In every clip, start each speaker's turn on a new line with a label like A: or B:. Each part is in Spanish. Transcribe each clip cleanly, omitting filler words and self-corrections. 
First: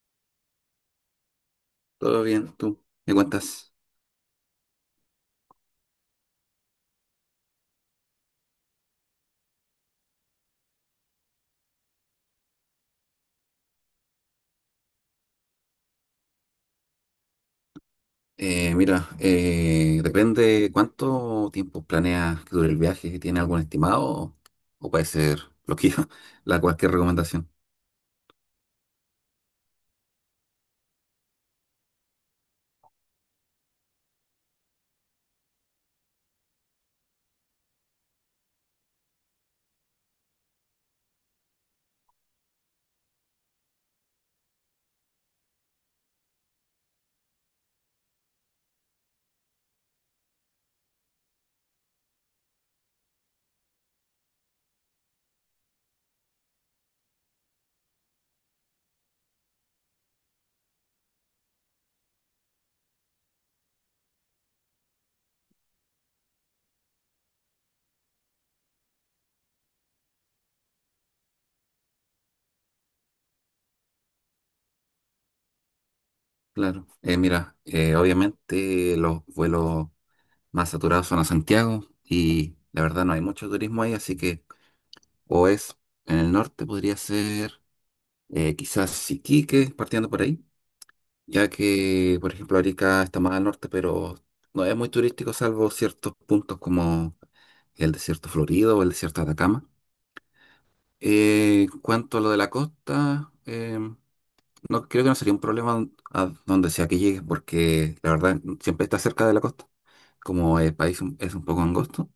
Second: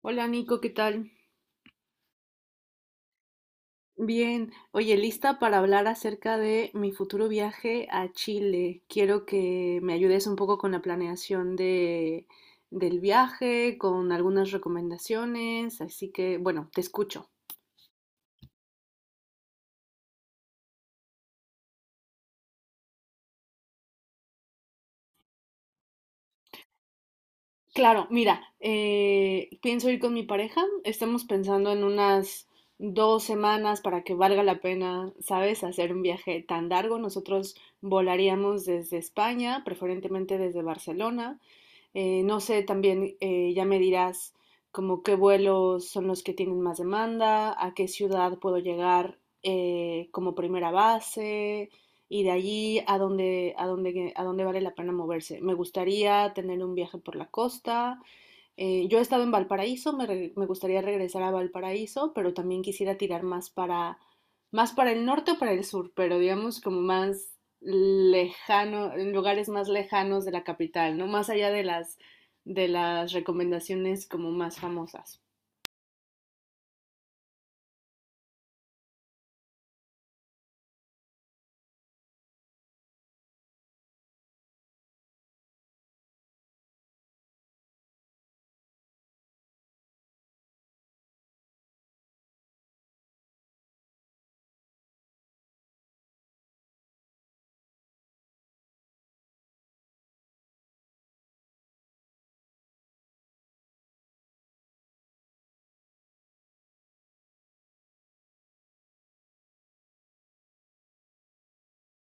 A: Hola Nico, ¿qué tal?
B: Todo bien, tú. ¿Me cuentas?
A: Bien, oye, lista para hablar acerca de mi futuro viaje a Chile. Quiero que me ayudes un poco con la planeación del viaje, con algunas recomendaciones, así que, bueno, te escucho.
B: Depende cuánto tiempo planeas que dure el viaje. ¿Tiene algún estimado? O puede ser lo que la cualquier recomendación.
A: Claro, mira, pienso ir con mi pareja. Estamos pensando en unas dos semanas para que valga la pena, ¿sabes? Hacer un viaje tan largo. Nosotros volaríamos desde España, preferentemente desde Barcelona. No sé, también ya me dirás como qué vuelos son los que tienen más demanda, a qué ciudad puedo llegar como primera base y de allí a dónde vale la pena moverse. Me gustaría tener un viaje por la costa, yo he estado en Valparaíso, me gustaría regresar a Valparaíso, pero también quisiera tirar más para el norte o para el sur, pero digamos como más lejano, en lugares más lejanos de la capital, ¿no? Más allá de las recomendaciones como más famosas.
B: Claro. Obviamente los vuelos más saturados son a Santiago y la verdad no hay mucho turismo ahí, así que o es en el norte, podría ser quizás Iquique, partiendo por ahí ya que, por ejemplo, Arica está más al norte, pero no es muy turístico, salvo ciertos puntos como el desierto Florido o el desierto de Atacama. En cuanto a lo de la costa, no creo que no sería un problema a donde sea que llegues, porque la verdad siempre está cerca de la costa, como el país es un poco angosto.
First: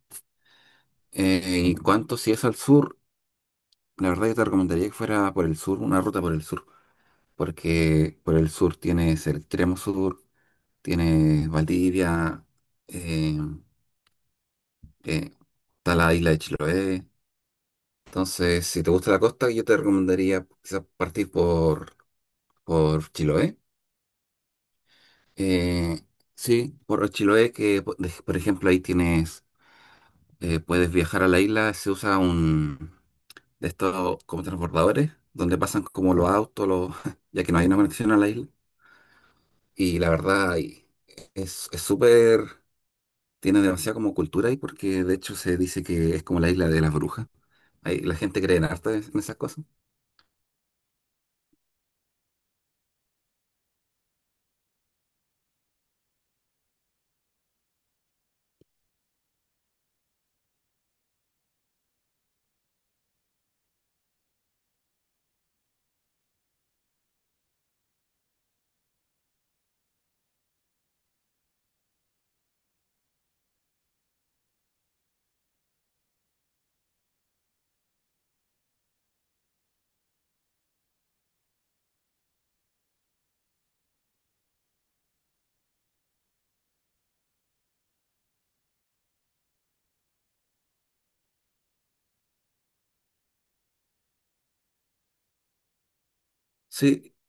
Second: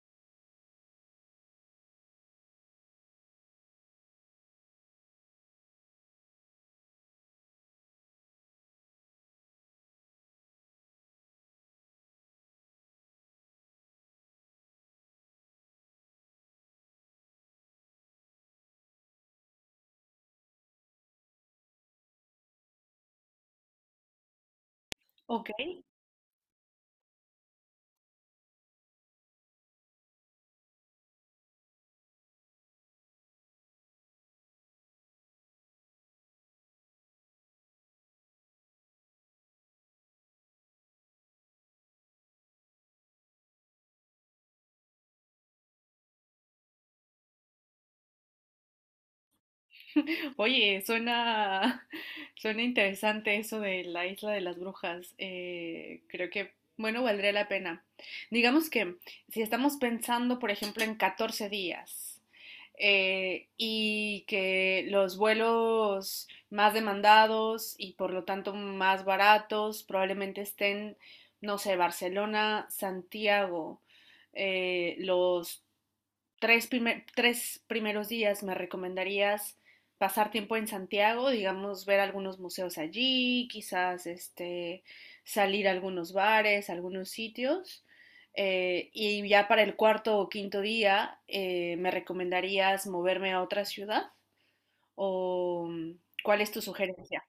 B: En cuanto si es al sur, la verdad yo te recomendaría que fuera por el sur, una ruta por el sur, porque por el sur tienes el extremo sur tiene Valdivia, eh, eh, está la isla de Chiloé. Entonces, si te gusta la costa, yo te recomendaría quizás partir por Chiloé.
A: Ok.
B: Eh, sí, por Chiloé, que por ejemplo ahí tienes, puedes viajar a la isla, se usa un de estos como transbordadores, donde pasan como los autos, los, ya que no hay una conexión a la isla. Y la verdad, ahí es súper. Tiene demasiada como cultura ahí porque de hecho se dice que es como la isla de las brujas. Ahí la gente cree en harta en esas cosas.
A: Oye, suena, suena interesante eso de la isla de las brujas. Bueno, valdría la pena. Digamos que si estamos pensando, por ejemplo, en 14 días, y que los vuelos más demandados y por lo tanto más baratos probablemente estén, no sé, Barcelona, Santiago, los tres primeros días me recomendarías pasar tiempo en Santiago, digamos, ver algunos museos allí, quizás este, salir a algunos bares, a algunos sitios. Y ya para el cuarto o quinto día, ¿me recomendarías moverme a otra ciudad? ¿O cuál es tu
B: Sí,
A: sugerencia?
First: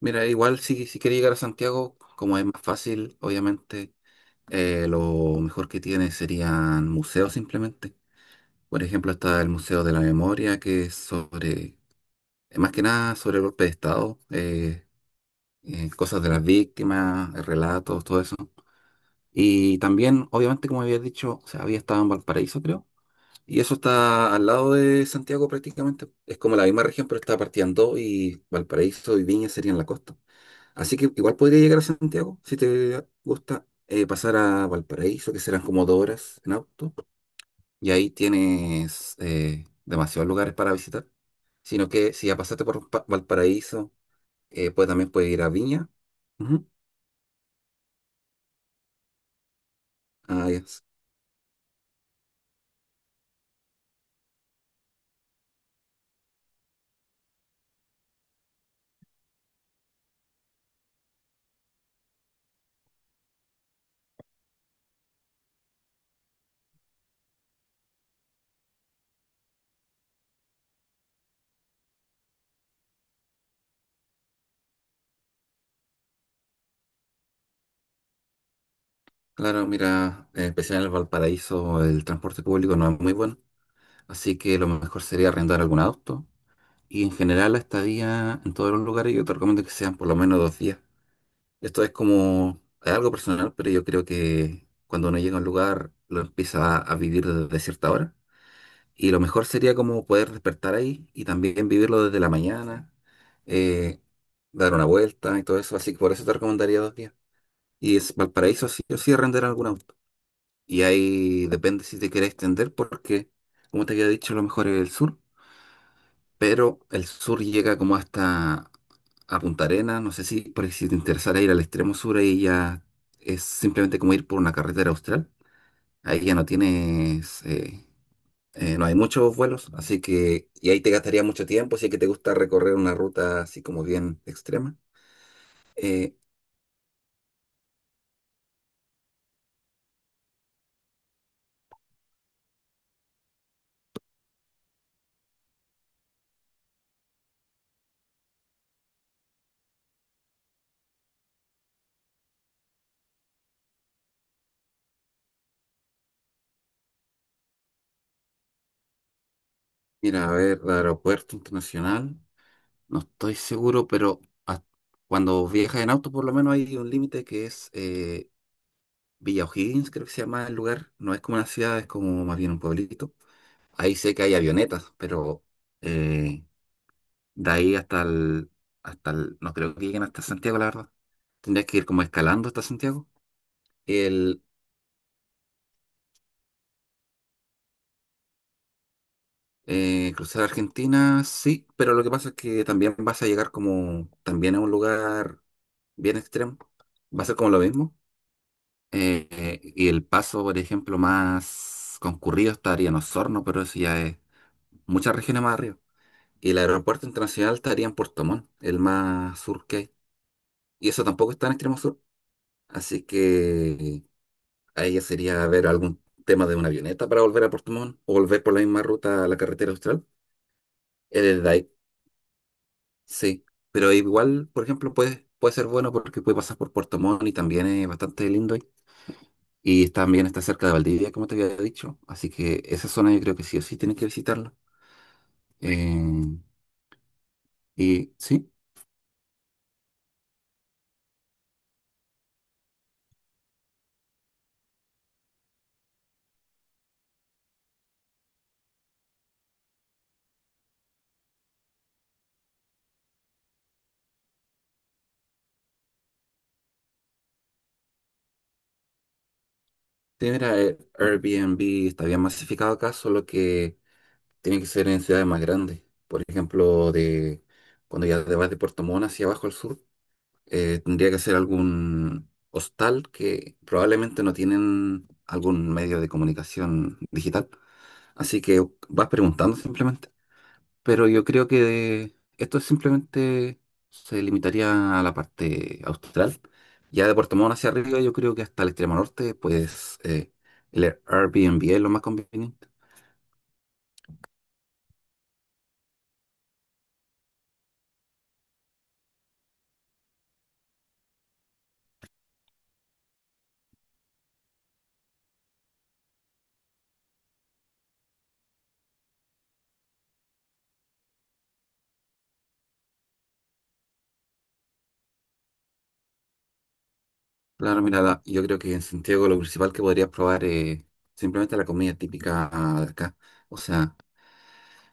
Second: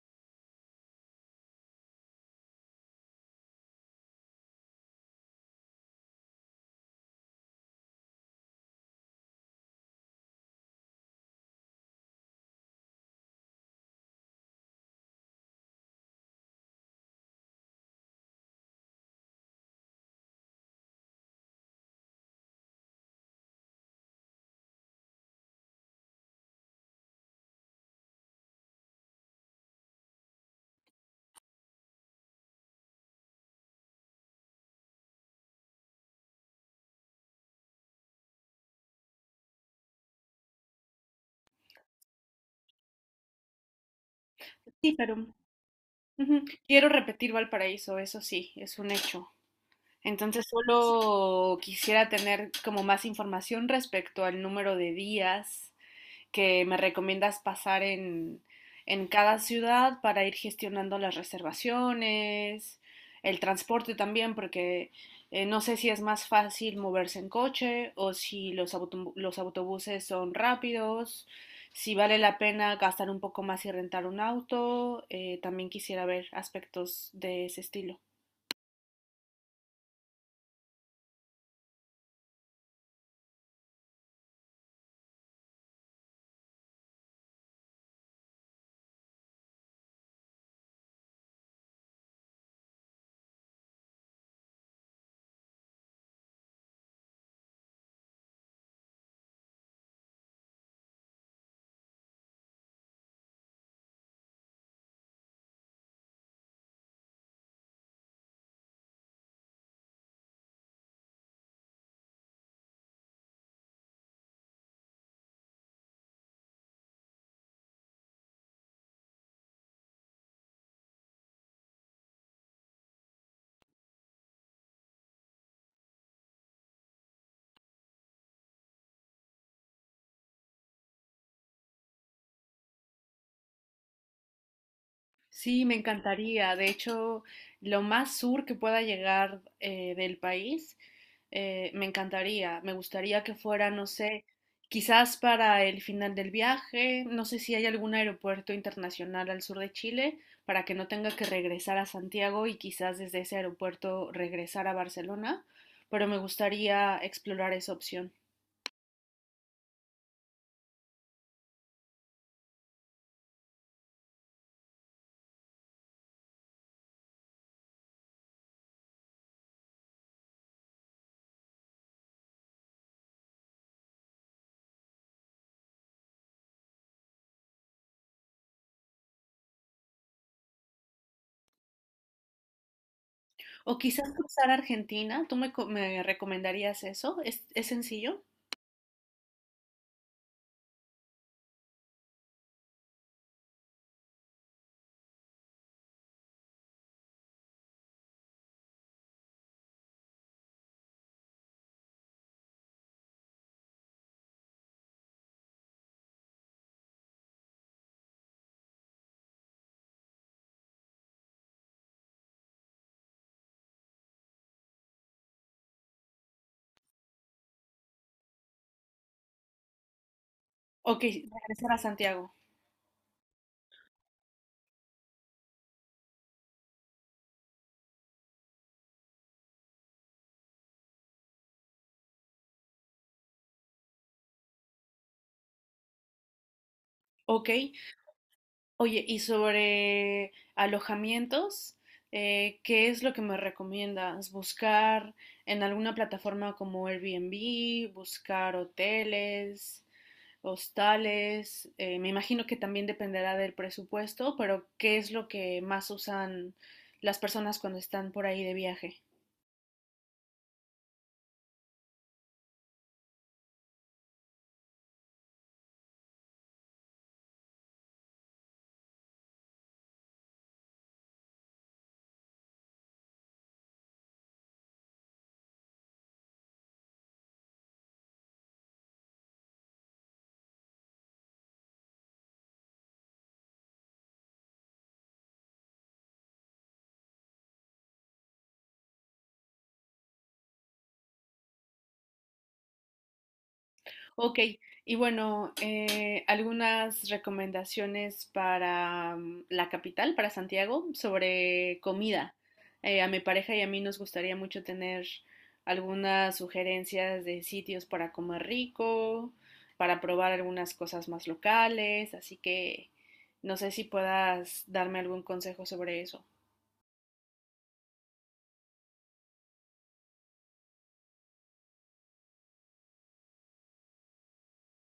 B: mira, igual si quieres llegar a Santiago, como es más fácil, obviamente, lo mejor que tiene serían museos simplemente. Por ejemplo, está el Museo de la Memoria, que es sobre, más que nada sobre el golpe de Estado, cosas de las víctimas, relatos, todo eso. Y también, obviamente, como había dicho, o sea, había estado en Valparaíso, creo. Y eso está al lado de Santiago prácticamente. Es como la misma región, pero está partida en dos y Valparaíso y Viña serían la costa. Así que igual podría llegar a Santiago si te gusta pasar a Valparaíso, que serán como dos horas en auto. Y ahí tienes demasiados lugares para visitar. Sino que si ya pasaste por Valparaíso, pues
A: Sí,
B: también
A: pero
B: puedes ir a Viña.
A: ujú,
B: Ujú.
A: quiero repetir Valparaíso, eso sí, es un hecho. Entonces
B: Ah, ya.
A: solo quisiera tener como más información respecto al número de días que me recomiendas en cada ciudad para ir gestionando las reservaciones, el transporte también, porque no sé si es más fácil moverse en coche o si los autobuses son rápidos, si vale la pena gastar un poco más y rentar un auto. También quisiera ver aspectos de ese estilo.
B: Claro, mira, en especial en el Valparaíso el transporte público no es muy bueno. Así que lo mejor sería arrendar algún auto. Y en general la estadía en todos los lugares yo te recomiendo que sean por lo menos dos días. Esto es como, es algo personal, pero yo creo que cuando uno llega a un lugar lo empieza a vivir desde cierta hora. Y lo mejor sería como poder despertar ahí y también vivirlo desde la mañana, eh, dar una vuelta y todo eso. Así que por eso te recomendaría dos días. Y es Valparaíso sí o sí arrendar algún auto. Y ahí depende si te quieres extender porque, como te había dicho, lo mejor es el sur. Pero el sur llega como hasta a Punta Arenas, no sé si, por ahí si te interesara ir al extremo sur, ahí ya es simplemente como ir por una carretera austral, ahí ya no tienes, no hay muchos vuelos, así que, y ahí te gastaría mucho tiempo, si es que te gusta recorrer una ruta así como bien extrema.
A: Sí, me
B: Eh,
A: encantaría. De hecho, lo más sur que pueda llegar del país, me encantaría. Me gustaría que fuera, no sé, quizás para el final del viaje. No sé si hay algún aeropuerto internacional al sur de Chile para que no tenga que regresar a Santiago y quizás desde ese aeropuerto regresar a Barcelona. Pero me gustaría explorar esa opción.
B: Mira, a ver, el aeropuerto internacional, no estoy seguro, pero hasta- cuando viajas en auto por lo menos hay un límite que es... Villa O'Higgins, creo que se llama el lugar. No es como una ciudad, es como más bien un pueblito. Ahí sé que hay avionetas, pero eh, de ahí hasta no creo que lleguen hasta Santiago, la verdad. Tendrías que ir como escalando hasta Santiago.
A: O quizás
B: El
A: cruzar a Argentina. Me recomendarías eso? Es sencillo?
B: cruzar Argentina, sí, pero lo que pasa es que también vas a llegar como también a un lugar bien extremo. Va a ser como lo mismo. Y el paso, por ejemplo, más concurrido estaría en Osorno, pero eso ya es muchas regiones más arriba. Y el aeropuerto internacional estaría en Puerto Montt, el más sur que hay. Y eso tampoco está en extremo sur. Así que ahí ya sería ver algún tema de una avioneta para volver a Puerto Montt o volver por la misma ruta a la carretera austral.
A: Ok,
B: Es desde ahí,
A: regresar a Santiago.
B: sí. Pero igual, por ejemplo, puede ser bueno porque puede pasar por Puerto Montt y también es bastante lindo ahí. Y también está cerca de Valdivia, como te había dicho. Así que esa zona yo creo que sí o sí tienes que visitarla. Eh,
A: Ok,
B: y sí.
A: oye, y sobre alojamientos, ¿qué es lo que me recomiendas? ¿Buscar en alguna plataforma como Airbnb, buscar hoteles, hostales? Me imagino que también dependerá del presupuesto, pero ¿qué es lo que más usan las personas cuando están por ahí de viaje?
B: Sí, mira, Airbnb está bien masificado acá, solo que tiene que ser en ciudades más grandes. Por ejemplo, de cuando ya te vas de Puerto Montt hacia abajo al sur, tendría que ser algún hostal que probablemente no tienen algún medio de comunicación digital. Así que vas preguntando simplemente. Pero yo creo que esto simplemente se limitaría a la parte austral. Ya de Puerto Montt hacia arriba, yo creo que hasta el extremo norte, pues el Airbnb es lo más conveniente.
A: Ok, y bueno, algunas recomendaciones para la capital, para Santiago, sobre comida. A mi pareja y a mí nos gustaría mucho tener algunas sugerencias de sitios para comer rico, para probar algunas cosas más locales, así que no sé si puedas darme algún consejo sobre eso.
B: Claro, mira, yo creo que en Santiago lo principal que podrías probar es simplemente la comida típica de acá. O sea,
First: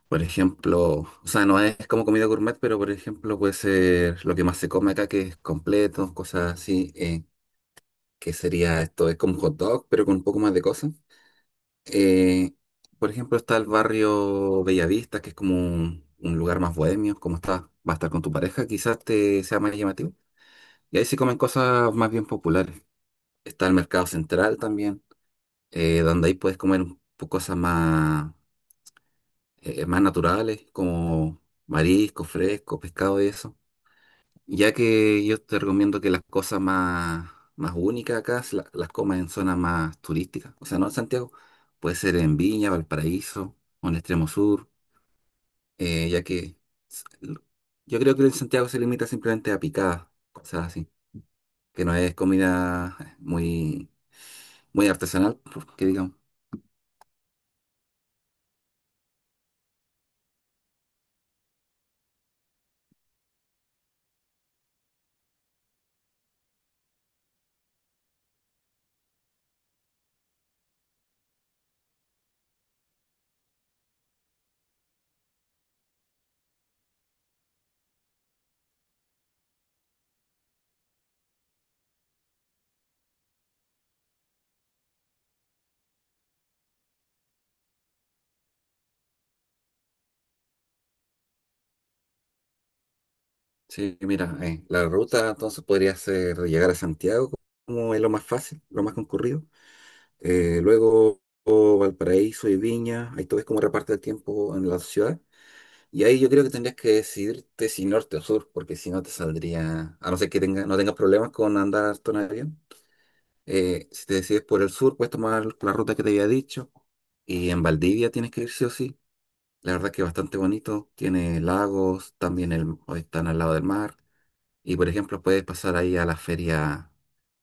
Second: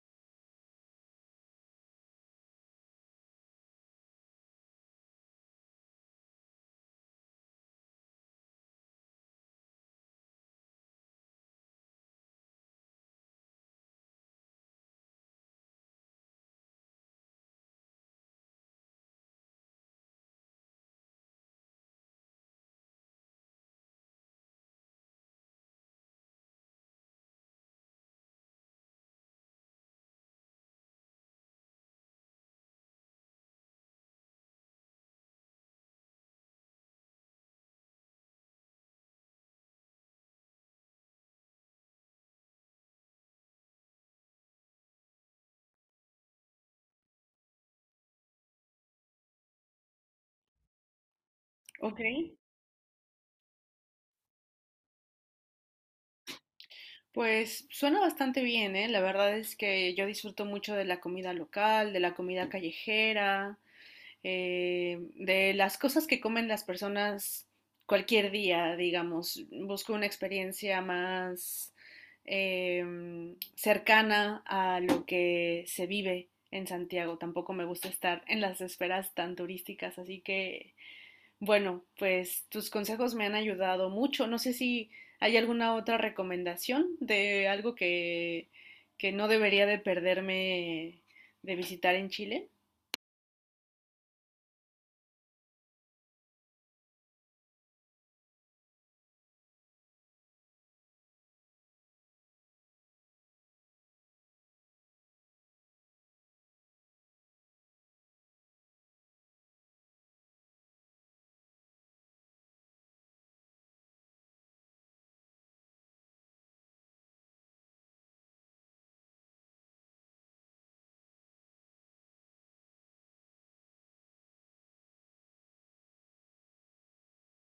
B: por ejemplo, o sea, no es como comida gourmet, pero por ejemplo puede ser lo que más se come acá, que es completo, cosas así, que sería esto, es como un hot dog, pero con un poco más de cosas. Eh, por ejemplo, está el barrio Bellavista, que es como un lugar más bohemio, como está, va a estar con tu pareja, quizás te sea más llamativo. Y ahí se comen cosas más bien populares. Está el mercado central también, donde ahí puedes comer un cosas más, más naturales, como marisco, fresco, pescado y eso. Ya que yo te recomiendo que las cosas más únicas acá las comas en zonas más turísticas. O sea, no en Santiago. Puede ser en Viña, Valparaíso o en Extremo Sur. Ya que s- l- yo creo que en Santiago se limita simplemente a picadas, cosas así. Que no
A: Ok,
B: es comida muy artesanal, que digamos.
A: pues suena bastante bien, ¿eh? La verdad es que yo disfruto mucho de la comida local, de la comida callejera. De las cosas que comen las personas cualquier día, digamos. Busco una experiencia más eh, cercana a lo que se vive en Santiago. Tampoco me gusta estar en las esferas tan turísticas, así que bueno, pues tus consejos me han ayudado mucho. No sé si hay alguna otra recomendación de algo que no debería de perderme de visitar en Chile.
B: Sí, mira, la ruta entonces podría ser llegar a Santiago como es lo más fácil, lo más concurrido. Luego oh, Valparaíso y Viña, ahí tú ves cómo reparte el tiempo en la ciudad. Y ahí yo creo que tendrías que decidirte si norte o sur, porque si no te saldría, a no ser que tenga, no tengas problemas con andar harto en avión. Si te decides por el sur, puedes tomar la ruta que te había dicho. Y en Valdivia tienes que ir sí o sí. La verdad que es bastante bonito. Tiene lagos, también el, están al lado del mar. Y por ejemplo, puedes pasar ahí a la feria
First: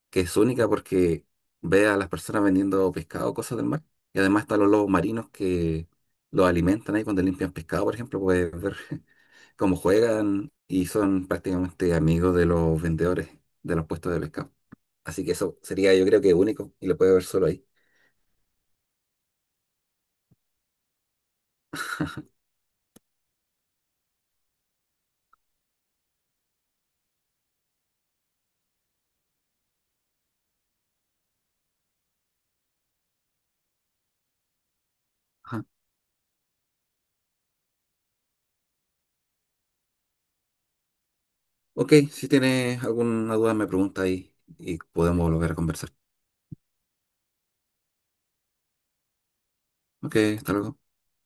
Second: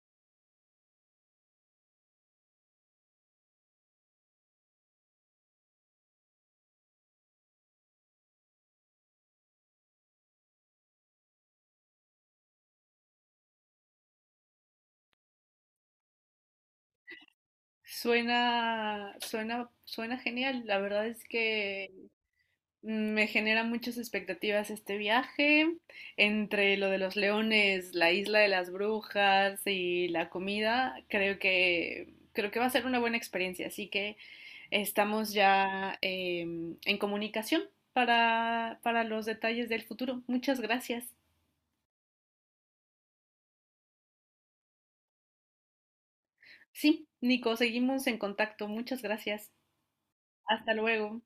B: que es única porque ve a las personas vendiendo pescado, cosas del mar, y además están los lobos marinos que los alimentan ahí cuando limpian pescado, por ejemplo, puedes ver cómo juegan y son prácticamente amigos de los vendedores de los puestos de pescado. Así que eso sería yo creo que único y lo puede ver solo ahí.
A: Suena genial. La verdad es que me genera muchas expectativas este viaje. Entre lo de los leones, la isla de las brujas y la comida, creo que va a ser una buena experiencia. Así que estamos
B: Ajá.
A: ya em, en comunicación para los detalles del futuro. Muchas gracias.
B: Ok, si tienes alguna duda me pregunta ahí y podemos volver a conversar.
A: Sí, Nico, seguimos en contacto. Muchas gracias.
B: Ok, hasta
A: Hasta
B: luego.
A: luego.